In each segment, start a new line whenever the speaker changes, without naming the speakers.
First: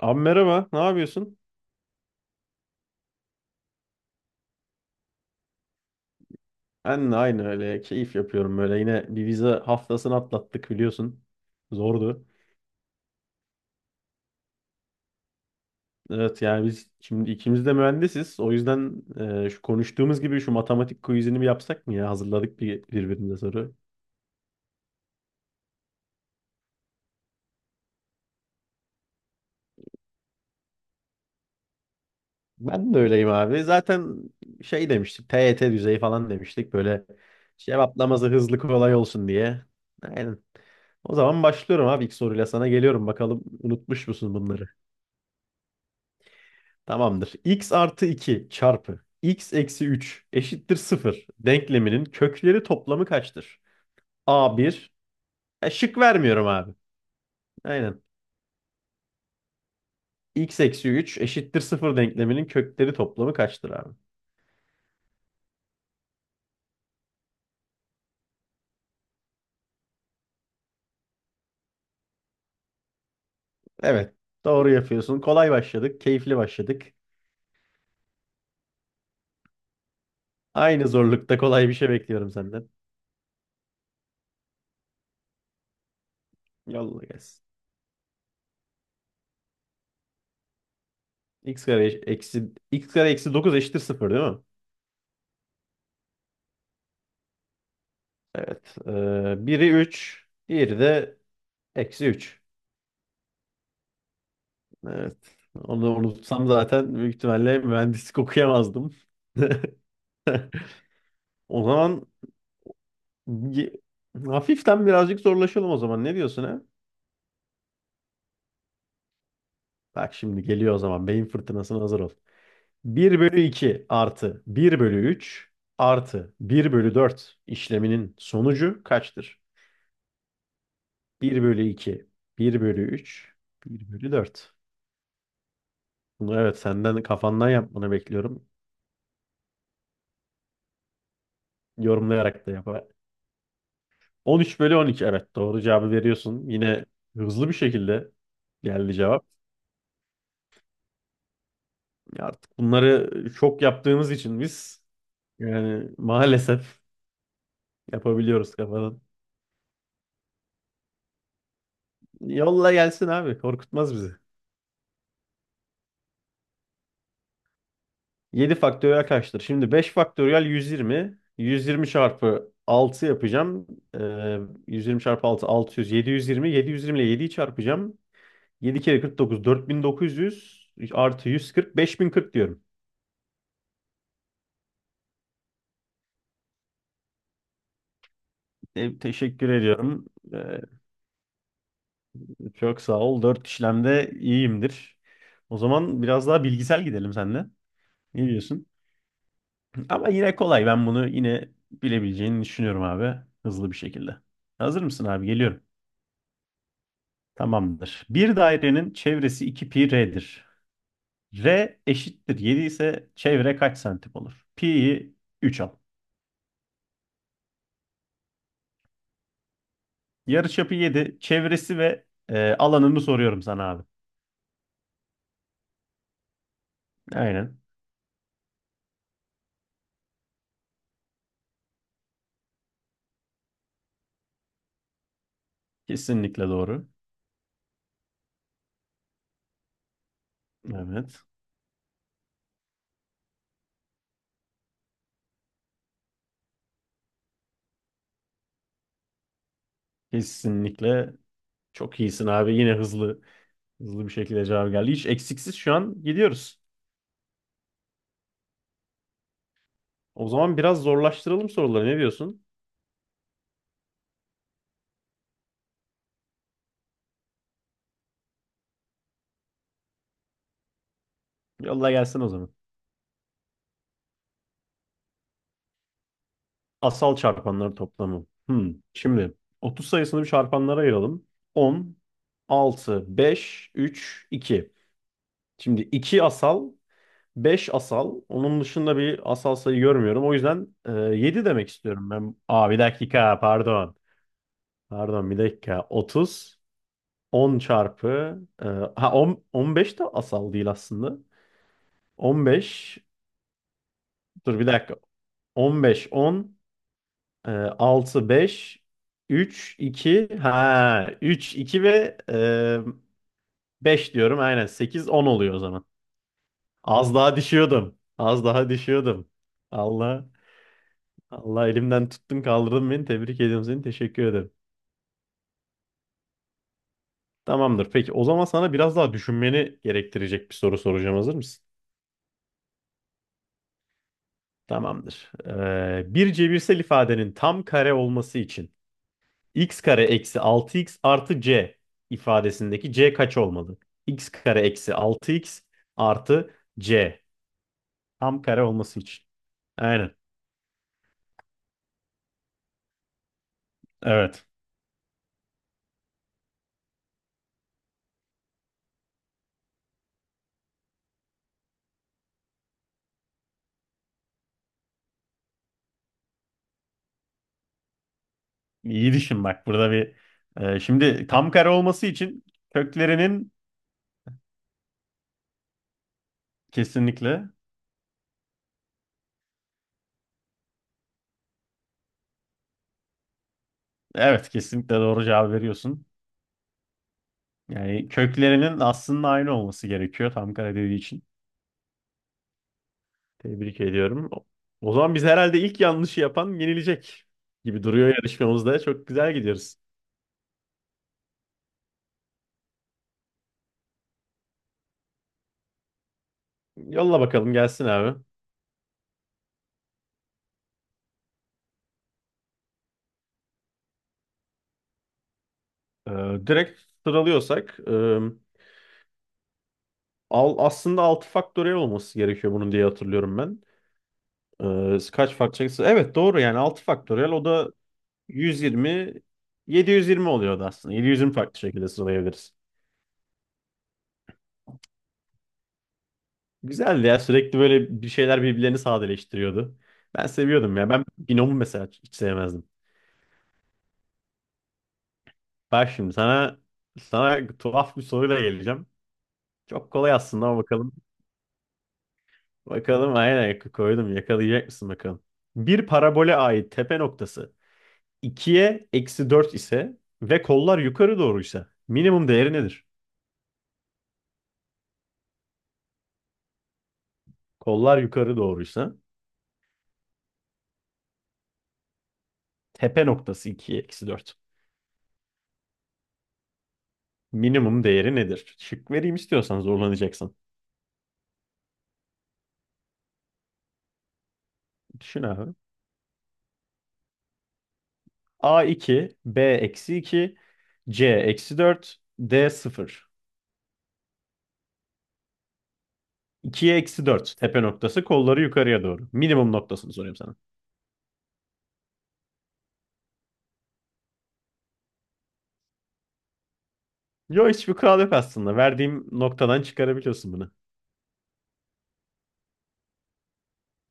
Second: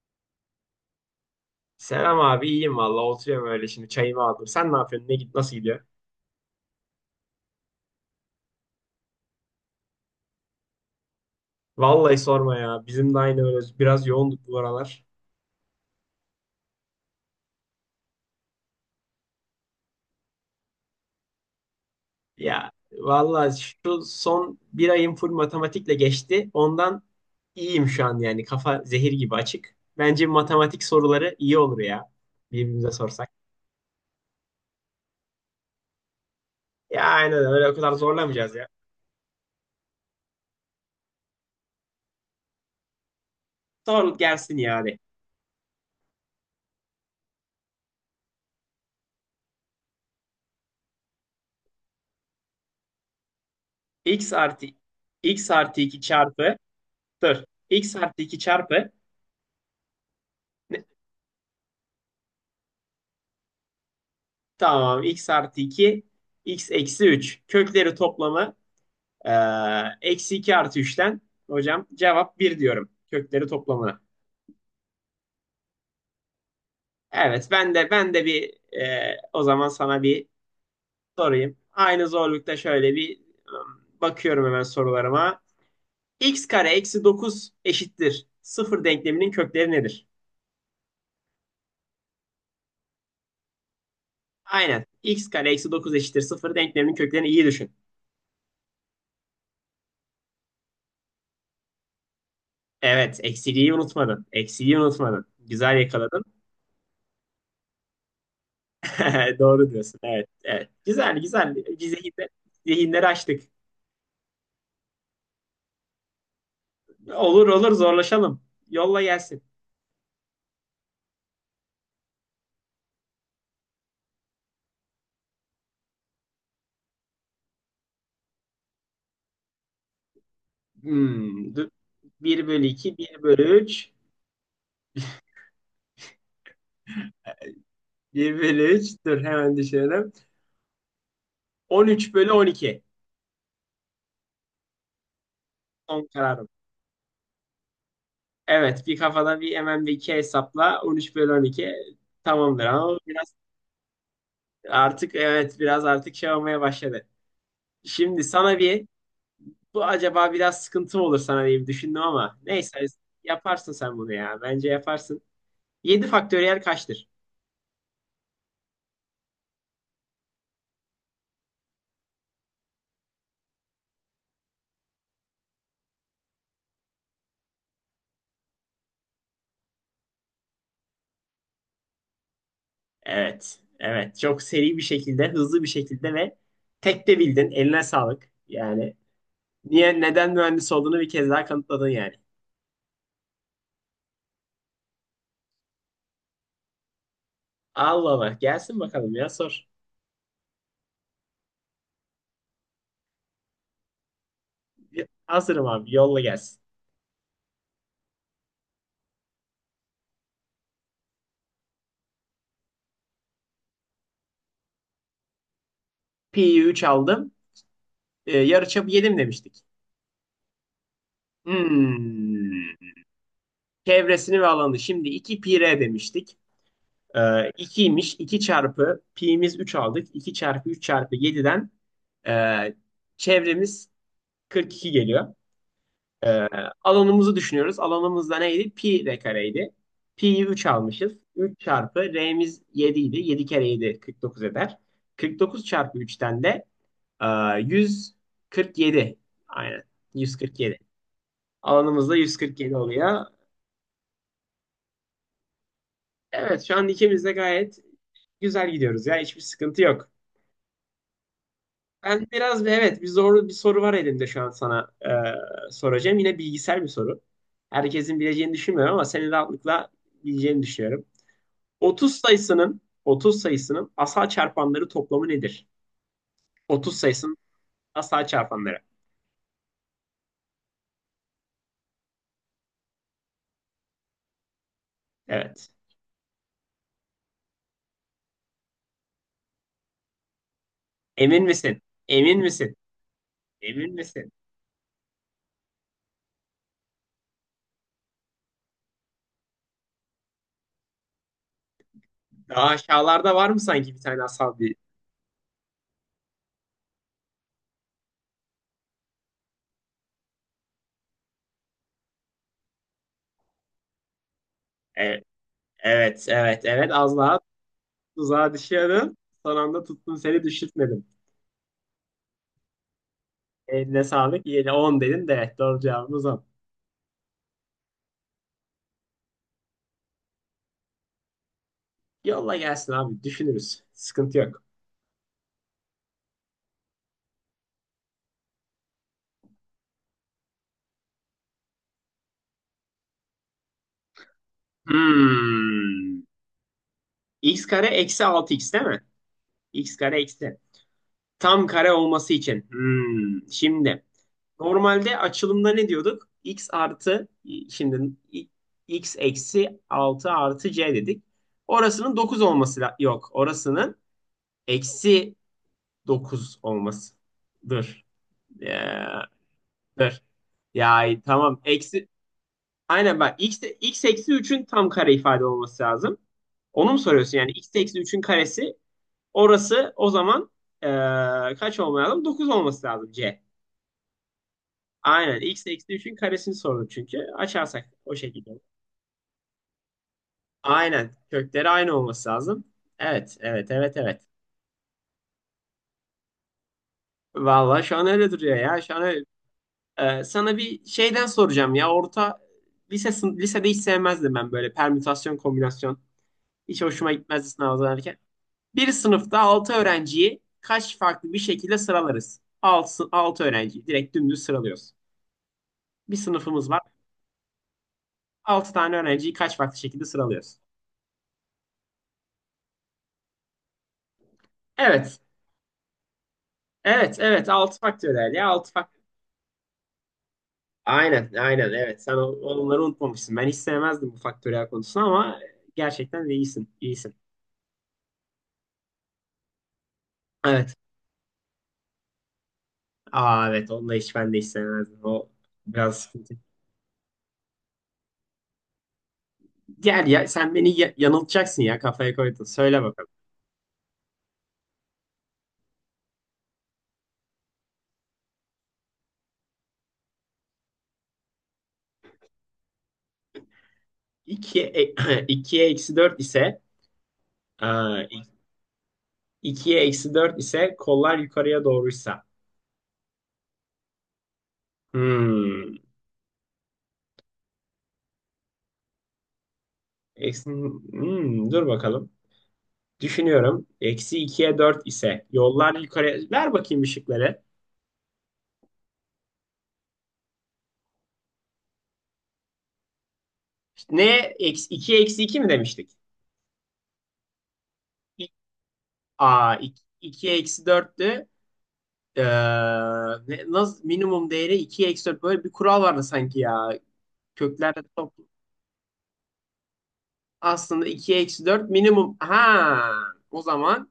Abi merhaba, ne yapıyorsun?
Selam abi iyiyim valla oturuyorum öyle şimdi çayımı aldım. Sen ne yapıyorsun? Ne git Nasıl gidiyor?
Ben de aynı öyle keyif yapıyorum böyle. Yine bir vize haftasını atlattık biliyorsun.
Vallahi
Zordu.
sorma ya. Bizim de aynı öyle biraz yoğunduk bu aralar.
Evet yani biz şimdi ikimiz de mühendisiz. O yüzden şu konuştuğumuz gibi şu matematik quizini bir yapsak mı ya? Hazırladık
Ya
bir birbirimize
valla
soru.
şu son bir ayım full matematikle geçti. Ondan iyiyim şu an yani kafa zehir gibi açık. Bence matematik soruları iyi olur ya birbirimize
Ben de öyleyim
sorsak.
abi. Zaten şey demiştik, TYT düzeyi falan demiştik.
Ya
Böyle
aynen öyle o kadar
cevaplaması
zorlamayacağız
hızlı,
ya.
kolay olsun diye. Aynen. O zaman başlıyorum abi, ilk soruyla sana geliyorum. Bakalım unutmuş
Sor
musun
gelsin
bunları?
yani.
Tamamdır. X artı 2 çarpı x eksi 3 eşittir 0 denkleminin kökleri toplamı kaçtır?
X
A
artı
bir,
X artı
Şık
2
vermiyorum
çarpı
abi.
dur. X
Aynen.
artı 2 çarpı
x eksi 3 eşittir 0 denkleminin kökleri toplamı kaçtır abi?
Tamam. X artı 2, X eksi 3. Kökleri toplamı e, eksi 2 artı üçten. Hocam cevap bir diyorum. Kökleri toplamına.
Evet. Doğru yapıyorsun. Kolay başladık. Keyifli başladık.
Evet, ben de bir, o zaman sana bir
Aynı zorlukta
sorayım.
kolay bir şey
Aynı
bekliyorum
zorlukta
senden.
şöyle bir, bakıyorum hemen sorularıma. X kare eksi
Yolla gelsin.
9 eşittir sıfır denkleminin kökleri nedir?
Eksi x kare eksi 9 eşittir 0 değil mi?
Aynen. X kare eksi 9 eşittir sıfır denkleminin köklerini iyi düşün.
Evet. Biri 3, diğeri de eksi 3.
Evet, eksiliği unutmadın. Eksiliği
Evet.
unutmadın. Güzel
Onu
yakaladın.
unutsam zaten büyük ihtimalle mühendislik okuyamazdım.
Doğru diyorsun. Evet, evet. Güzel, güzel.
O zaman
Zihinleri açtık.
ye- hafiften birazcık zorlaşalım o zaman. Ne diyorsun, ha?
Olur olur zorlaşalım. Yolla gelsin.
Bak, şimdi geliyor o zaman. Beyin fırtınasına hazır ol. Bir bölü 2 artı bir bölü 3 artı bir bölü 4 işleminin sonucu kaçtır? Bir
Dur.
bölü iki,
1
bir
bölü
bölü
iki, bir
üç,
bölü üç,
bir bölü 4. Bunu evet senden kafandan yapmanı
bir
bekliyorum.
bölü 3. Dur hemen düşünelim. 13 bölü on
Yorumlayarak da yap.
iki.
13 bölü 12, evet, doğru cevabı
Son kararım.
veriyorsun. Yine hızlı bir şekilde
Evet
geldi
bir
cevap.
kafada bir hemen bir iki hesapla 13 bölü 12
Ya, artık
tamamdır ama
bunları
biraz
çok yaptığımız için biz
artık evet biraz
yani
artık şey olmaya
maalesef
başladı. Şimdi
yapabiliyoruz
sana bir
kafadan.
Bu acaba biraz sıkıntı mı olur sana diye bir düşündüm ama
Yolla
neyse
gelsin abi,
yaparsın
korkutmaz
sen bunu
bizi.
ya. Bence yaparsın. 7 faktöriyel kaçtır?
7 faktöriyel kaçtır? Şimdi 5 faktöriyel 120. 120 çarpı 6 yapacağım. Ee, 120 çarpı 6 600. 720. 720 ile 7'yi çarpacağım. 7 kere 49, 4900 artı 140, 5040 diyorum.
Evet. Evet. Çok seri bir şekilde, hızlı bir şekilde ve tek de bildin. Eline sağlık. Yani
Teşekkür
niye
ediyorum.
neden mühendis olduğunu bir kez daha kanıtladın yani.
Çok sağ ol. Dört işlemde iyiyimdir. O zaman biraz daha bilgisel gidelim seninle.
Allah
Ne
Allah.
diyorsun?
Gelsin bakalım ya sor.
Ama yine kolay. Ben bunu yine bilebileceğini düşünüyorum abi. Hızlı bir şekilde. Hazır mısın abi? Geliyorum.
Hazırım abi. Yolla gelsin.
Tamamdır. Bir dairenin çevresi 2 pi r'dir. R eşittir 7 ise çevre kaç santim olur? Pi'yi 3 al.
Pi'yi 3 aldım. Yarıçapı yedim demiştik?
Yarıçapı 7. Çevresi ve
Hmm.
alanını soruyorum sana abi.
Çevresini ve alanı. Şimdi 2 pi r demiştik. Ee,
Aynen.
2'ymiş. 2 çarpı pi'miz 3 aldık. İki çarpı 3 çarpı yediden e, çevremiz 42 geliyor. Ee,
Kesinlikle doğru.
Alanımızı düşünüyoruz. Alanımız da neydi? Pi r kareydi. Pi'yi 3 almışız.
Evet.
Üç çarpı r'miz 7 idi. 7 kere 7 49 eder. 49 çarpı üçten de e, 147, aynen. 147.
Kesinlikle çok
Alanımız da
iyisin
yüz
abi.
kırk
Yine
yedi
hızlı
oluyor.
Hızlı bir şekilde cevap geldi. Hiç eksiksiz şu an gidiyoruz.
Evet şu an ikimiz de gayet güzel gidiyoruz ya. Hiçbir sıkıntı yok.
O zaman biraz zorlaştıralım soruları. Ne
Ben
diyorsun?
biraz evet bir zorlu bir soru var elimde şu an sana soracağım. Yine bilgisayar bir soru. Herkesin bileceğini düşünmüyorum ama senin rahatlıkla bileceğini düşünüyorum.
Yolla
30
gelsin o zaman.
sayısının 30 sayısının asal çarpanları toplamı nedir? 30
Asal
sayısının
çarpanların toplamı.
asal
Hmm.
çarpanları.
Şimdi 30 sayısını bir çarpanlara ayıralım. 10, 6, 5, 3, 2.
Evet.
Şimdi 2 asal, 5 asal. Onun dışında bir asal sayı görmüyorum. O yüzden
Emin
7 demek
misin?
istiyorum ben.
Emin
Aa,
misin?
bir dakika,
Emin
pardon.
misin?
Pardon, bir dakika. 30, 10 çarpı. Ha, 10, 15 de asal değil aslında.
Daha
15,
aşağılarda var mı sanki bir tane asal
dur bir
bir?
dakika. 15, 10, e, 6, 5, 3, 2, ha, 3, 2 ve 5 diyorum, aynen 8,
E,
10 oluyor o zaman.
evet, evet, evet.
Az
Az
daha
daha
düşüyordum. Az
tuzağa
daha
düşüyordun.
düşüyordum.
Son anda tuttum
Allah
seni düşürtmedim.
Allah, elimden tuttun, kaldırdın beni. Tebrik ediyorum seni.
Eline
Teşekkür
sağlık.
ederim.
Yine 10 dedin de evet, doğru cevabımız on.
Tamamdır. Peki, o zaman sana biraz daha düşünmeni gerektirecek bir soru soracağım. Hazır mısın?
Yolla gelsin abi. Düşünürüz. Sıkıntı yok.
Tamamdır. Bir cebirsel ifadenin tam kare olması için x kare eksi 6x artı c ifadesindeki c kaç olmalı? X kare eksi 6x
Hmm.
artı c
X kare eksi
tam kare
6x değil
olması
mi?
için.
X
Aynen.
kare eksi. Tam kare olması için. Hmm. Şimdi
Evet.
normalde açılımda ne diyorduk? Şimdi i- X eksi 6 artı c dedik. Orasının 9 olması yok. Orasının eksi 9 olmasıdır.
İyi
Ya,
düşün bak, burada bir
dır. Ya
şimdi tam
tamam.
kare olması için
Aynen bak
köklerinin
x eksi üçün tam kare ifade olması lazım. Onu mu soruyorsun?
kesinlikle,
Yani x eksi üçün karesi orası o zaman eee, kaç olması lazım? 9 olması lazım c.
evet, kesinlikle doğru
Aynen
cevap
x eksi
veriyorsun.
üçün karesini sordum çünkü. Açarsak
Yani
o şekilde.
köklerinin aslında aynı olması gerekiyor, tam kare dediği
Aynen
için.
kökleri aynı olması lazım. Evet evet
Tebrik
evet evet.
ediyorum. O zaman biz herhalde ilk yanlışı yapan yenilecek
Vallahi
gibi
şu an
duruyor
öyle duruyor
yarışmamızda.
ya. Şu an
Çok
öyle-
güzel gidiyoruz.
Sana bir şeyden soracağım ya. Lisede hiç sevmezdim ben böyle permütasyon kombinasyon. Hiç hoşuma
Yolla
gitmezdi
bakalım
sınav
gelsin
hazırlanırken.
abi.
Bir sınıfta 6 öğrenciyi kaç farklı bir şekilde sıralarız? 6, 6 öğrenciyi direkt dümdüz sıralıyoruz. Bir sınıfımız var.
Direkt sıralıyorsak
6 tane öğrenciyi kaç farklı şekilde sıralıyoruz?
aslında 6 faktöriyel olması gerekiyor bunun diye hatırlıyorum ben.
Evet.
Kaç faktöriyel? Evet, doğru yani 6
Evet,
faktöriyel o
evet.
da
6 faktöriyel ya. Altı faktöriyel.
120 720 oluyordu aslında.
Aynen,
720 farklı
aynen.
şekilde
Evet. Sen
sıralayabiliriz.
onları unutmamışsın. Ben hiç sevmezdim bu faktöriyel konusunu ama gerçekten de iyisin.
Güzeldi
İyisin.
ya, sürekli böyle bir şeyler birbirlerini sadeleştiriyordu. Ben
Evet.
seviyordum ya. Ben binomu mesela hiç sevmezdim.
Aa evet. Onu da hiç ben de hiç sevmezdim. O
Bak,
biraz
şimdi
sıkıntı.
sana tuhaf bir soruyla geleceğim. Çok
Gel
kolay
ya.
aslında
Sen
ama
beni
bakalım.
yanıltacaksın ya. Kafaya koydun. Söyle bakalım.
Bakalım, aynen koydum. Yakalayacak mısın bakalım. Bir parabole ait tepe noktası 2'ye eksi 4 ise ve kollar yukarı doğruysa minimum değeri nedir?
2, 2'ye eksi 4 ise.
Kollar
Aa,
yukarı doğruysa
2'ye eksi 4 ise kollar yukarıya doğruysa.
tepe noktası 2'ye eksi 4.
Hmm.
Minimum değeri nedir? Şık vereyim, istiyorsan zorlanacaksın.
Eksi, dur bakalım. Düşünüyorum. Eksi 2'ye 4
Düşün
ise
abi.
yollar yukarıya. Ver bakayım ışıkları.
A2, B eksi 2, C eksi 4, D sıfır.
Ne? Eksi, 2'ye eksi 2 mi demiştik?
2'ye eksi 4 tepe noktası,
İ-
kolları yukarıya doğru. Minimum
Aa,
noktasını soruyorum sana.
2'ye eksi 4'tü. Ee, Nasıl, minimum değeri 2'ye eksi 4. Böyle bir kural vardı sanki ya.
Yo, hiçbir
Köklerde
kural yok
top.
aslında. Verdiğim noktadan çıkarabiliyorsun bunu.
Aslında 2'ye eksi 4 minimum. Ha, o zaman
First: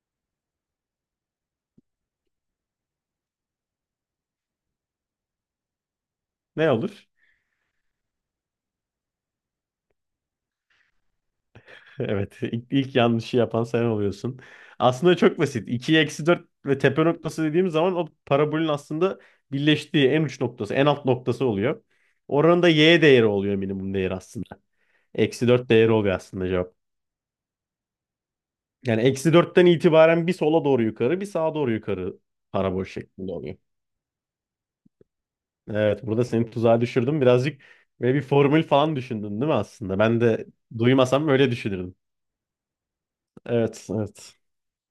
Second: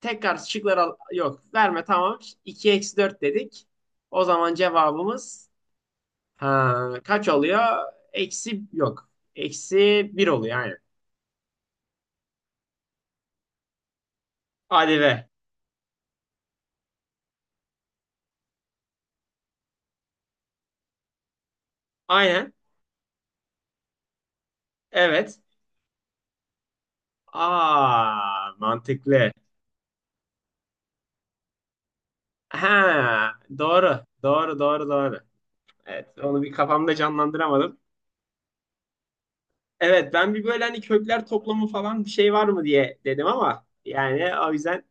Yok. Verme tamam. 2 eksi 4 dedik. O zaman cevabımız
Ne
ha,
olur?
kaç oluyor? Eksi yok. Eksi bir oluyor aynen.
Evet, ilk yanlışı yapan sen oluyorsun.
Hadi
Aslında
be.
çok basit. 2'ye eksi 4 ve tepe noktası dediğimiz zaman o parabolün aslında birleştiği en uç noktası, en alt noktası oluyor.
Aynen.
Oranın da y değeri oluyor, minimum değeri aslında.
Evet.
Eksi 4 değeri oluyor aslında cevap.
Aa
Yani
mantıklı.
eksi dörtten itibaren bir sola doğru yukarı, bir sağa doğru yukarı parabol
Ha
şeklinde oluyor.
doğru. Doğru doğru doğru.
Evet,
Evet
burada
onu
seni
bir
tuzağa
kafamda
düşürdüm. Birazcık
canlandıramadım.
ve bir formül falan düşündün değil mi aslında?
Evet
Ben
ben bir
de
böyle hani kökler
duymasam öyle
toplamı
düşünürdüm.
falan bir şey var mı diye dedim ama
Evet,
yani
evet.
o yüzden.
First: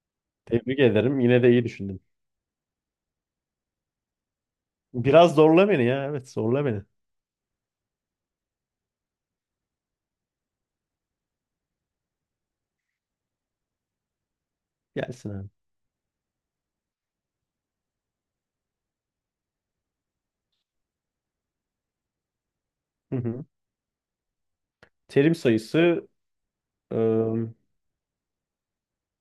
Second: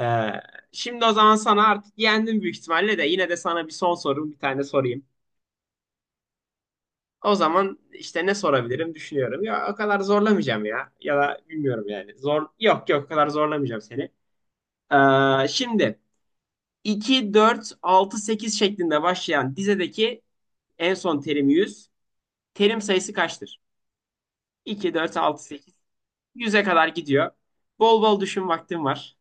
Ee,
Tebrik
Şimdi o
ederim.
zaman
Yine de iyi
sana artık
düşündün.
yendim büyük ihtimalle de yine de sana bir son sorum bir tane sorayım.
Biraz zorla beni ya. Evet, zorla beni.
O zaman işte ne sorabilirim düşünüyorum. Ya o kadar zorlamayacağım ya. Ya da bilmiyorum yani. Yok yok o kadar zorlamayacağım seni.
Gelsin abi.
Şimdi 2 4 6 8 şeklinde başlayan dizedeki en son terim 100. Terim sayısı
Hı hı.
kaçtır? 2 4
Terim
6 8
sayısı
100'e kadar gidiyor.
ıı,
Bol bol düşün vaktin var.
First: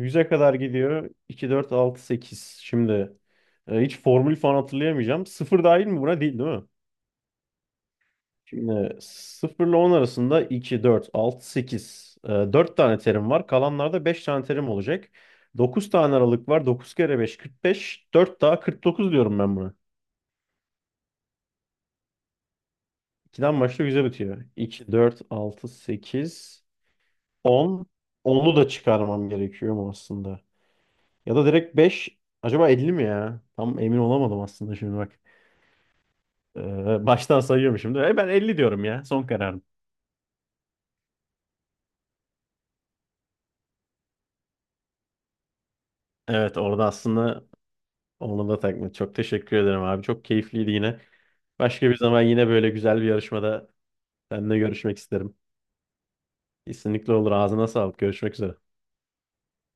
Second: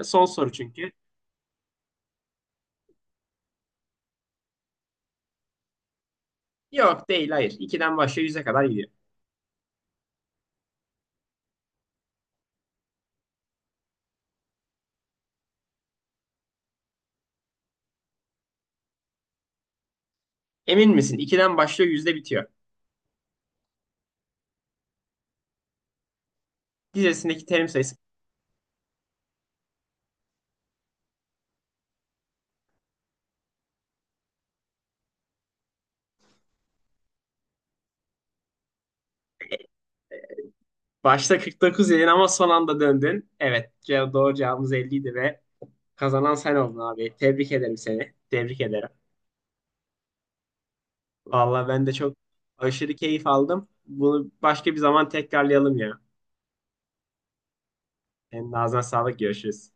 Son soru
kadar
çünkü.
gidiyor. 2, 4, 6, 8. Şimdi hiç formül falan hatırlayamayacağım. 0 dahil mi buna? Değil, değil mi?
Yok değil hayır. 2'den başlıyor 100'e kadar gidiyor.
Şimdi 0 ile 10 arasında 2, 4, 6, 8. 4 tane terim var. Kalanlarda 5 tane terim olacak. 9 tane aralık var. 9 kere 5, 45. 4 daha 49 diyorum ben buna.
Emin misin? 2'den başlıyor, yüzde bitiyor.
2'den başlıyor, 100'e bitiyor. 2, 4, 6, 8.
Dizesindeki terim
10
sayısı.
Onu da çıkarmam gerekiyor mu aslında? Ya da direkt 5. Acaba 50 mi ya? Tam emin olamadım aslında şimdi bak. Baştan sayıyorum şimdi. Ben 50 diyorum ya. Son kararım.
Başta 49 dedin ama son anda döndün. Evet, doğru cevabımız 50 idi ve kazanan sen
Evet,
oldun
orada
abi.
aslında
Tebrik ederim seni.
onu
Tebrik
da
ederim.
takma. Çok teşekkür ederim abi. Çok keyifliydi yine.
Vallahi ben
Başka
de
bir
çok
zaman yine böyle
aşırı
güzel bir
keyif aldım.
yarışmada
Bunu
seninle
başka bir
görüşmek
zaman
isterim.
tekrarlayalım ya.
Kesinlikle olur. Ağzına sağlık. Görüşmek
Senin
üzere.
ağzına sağlık. Görüşürüz.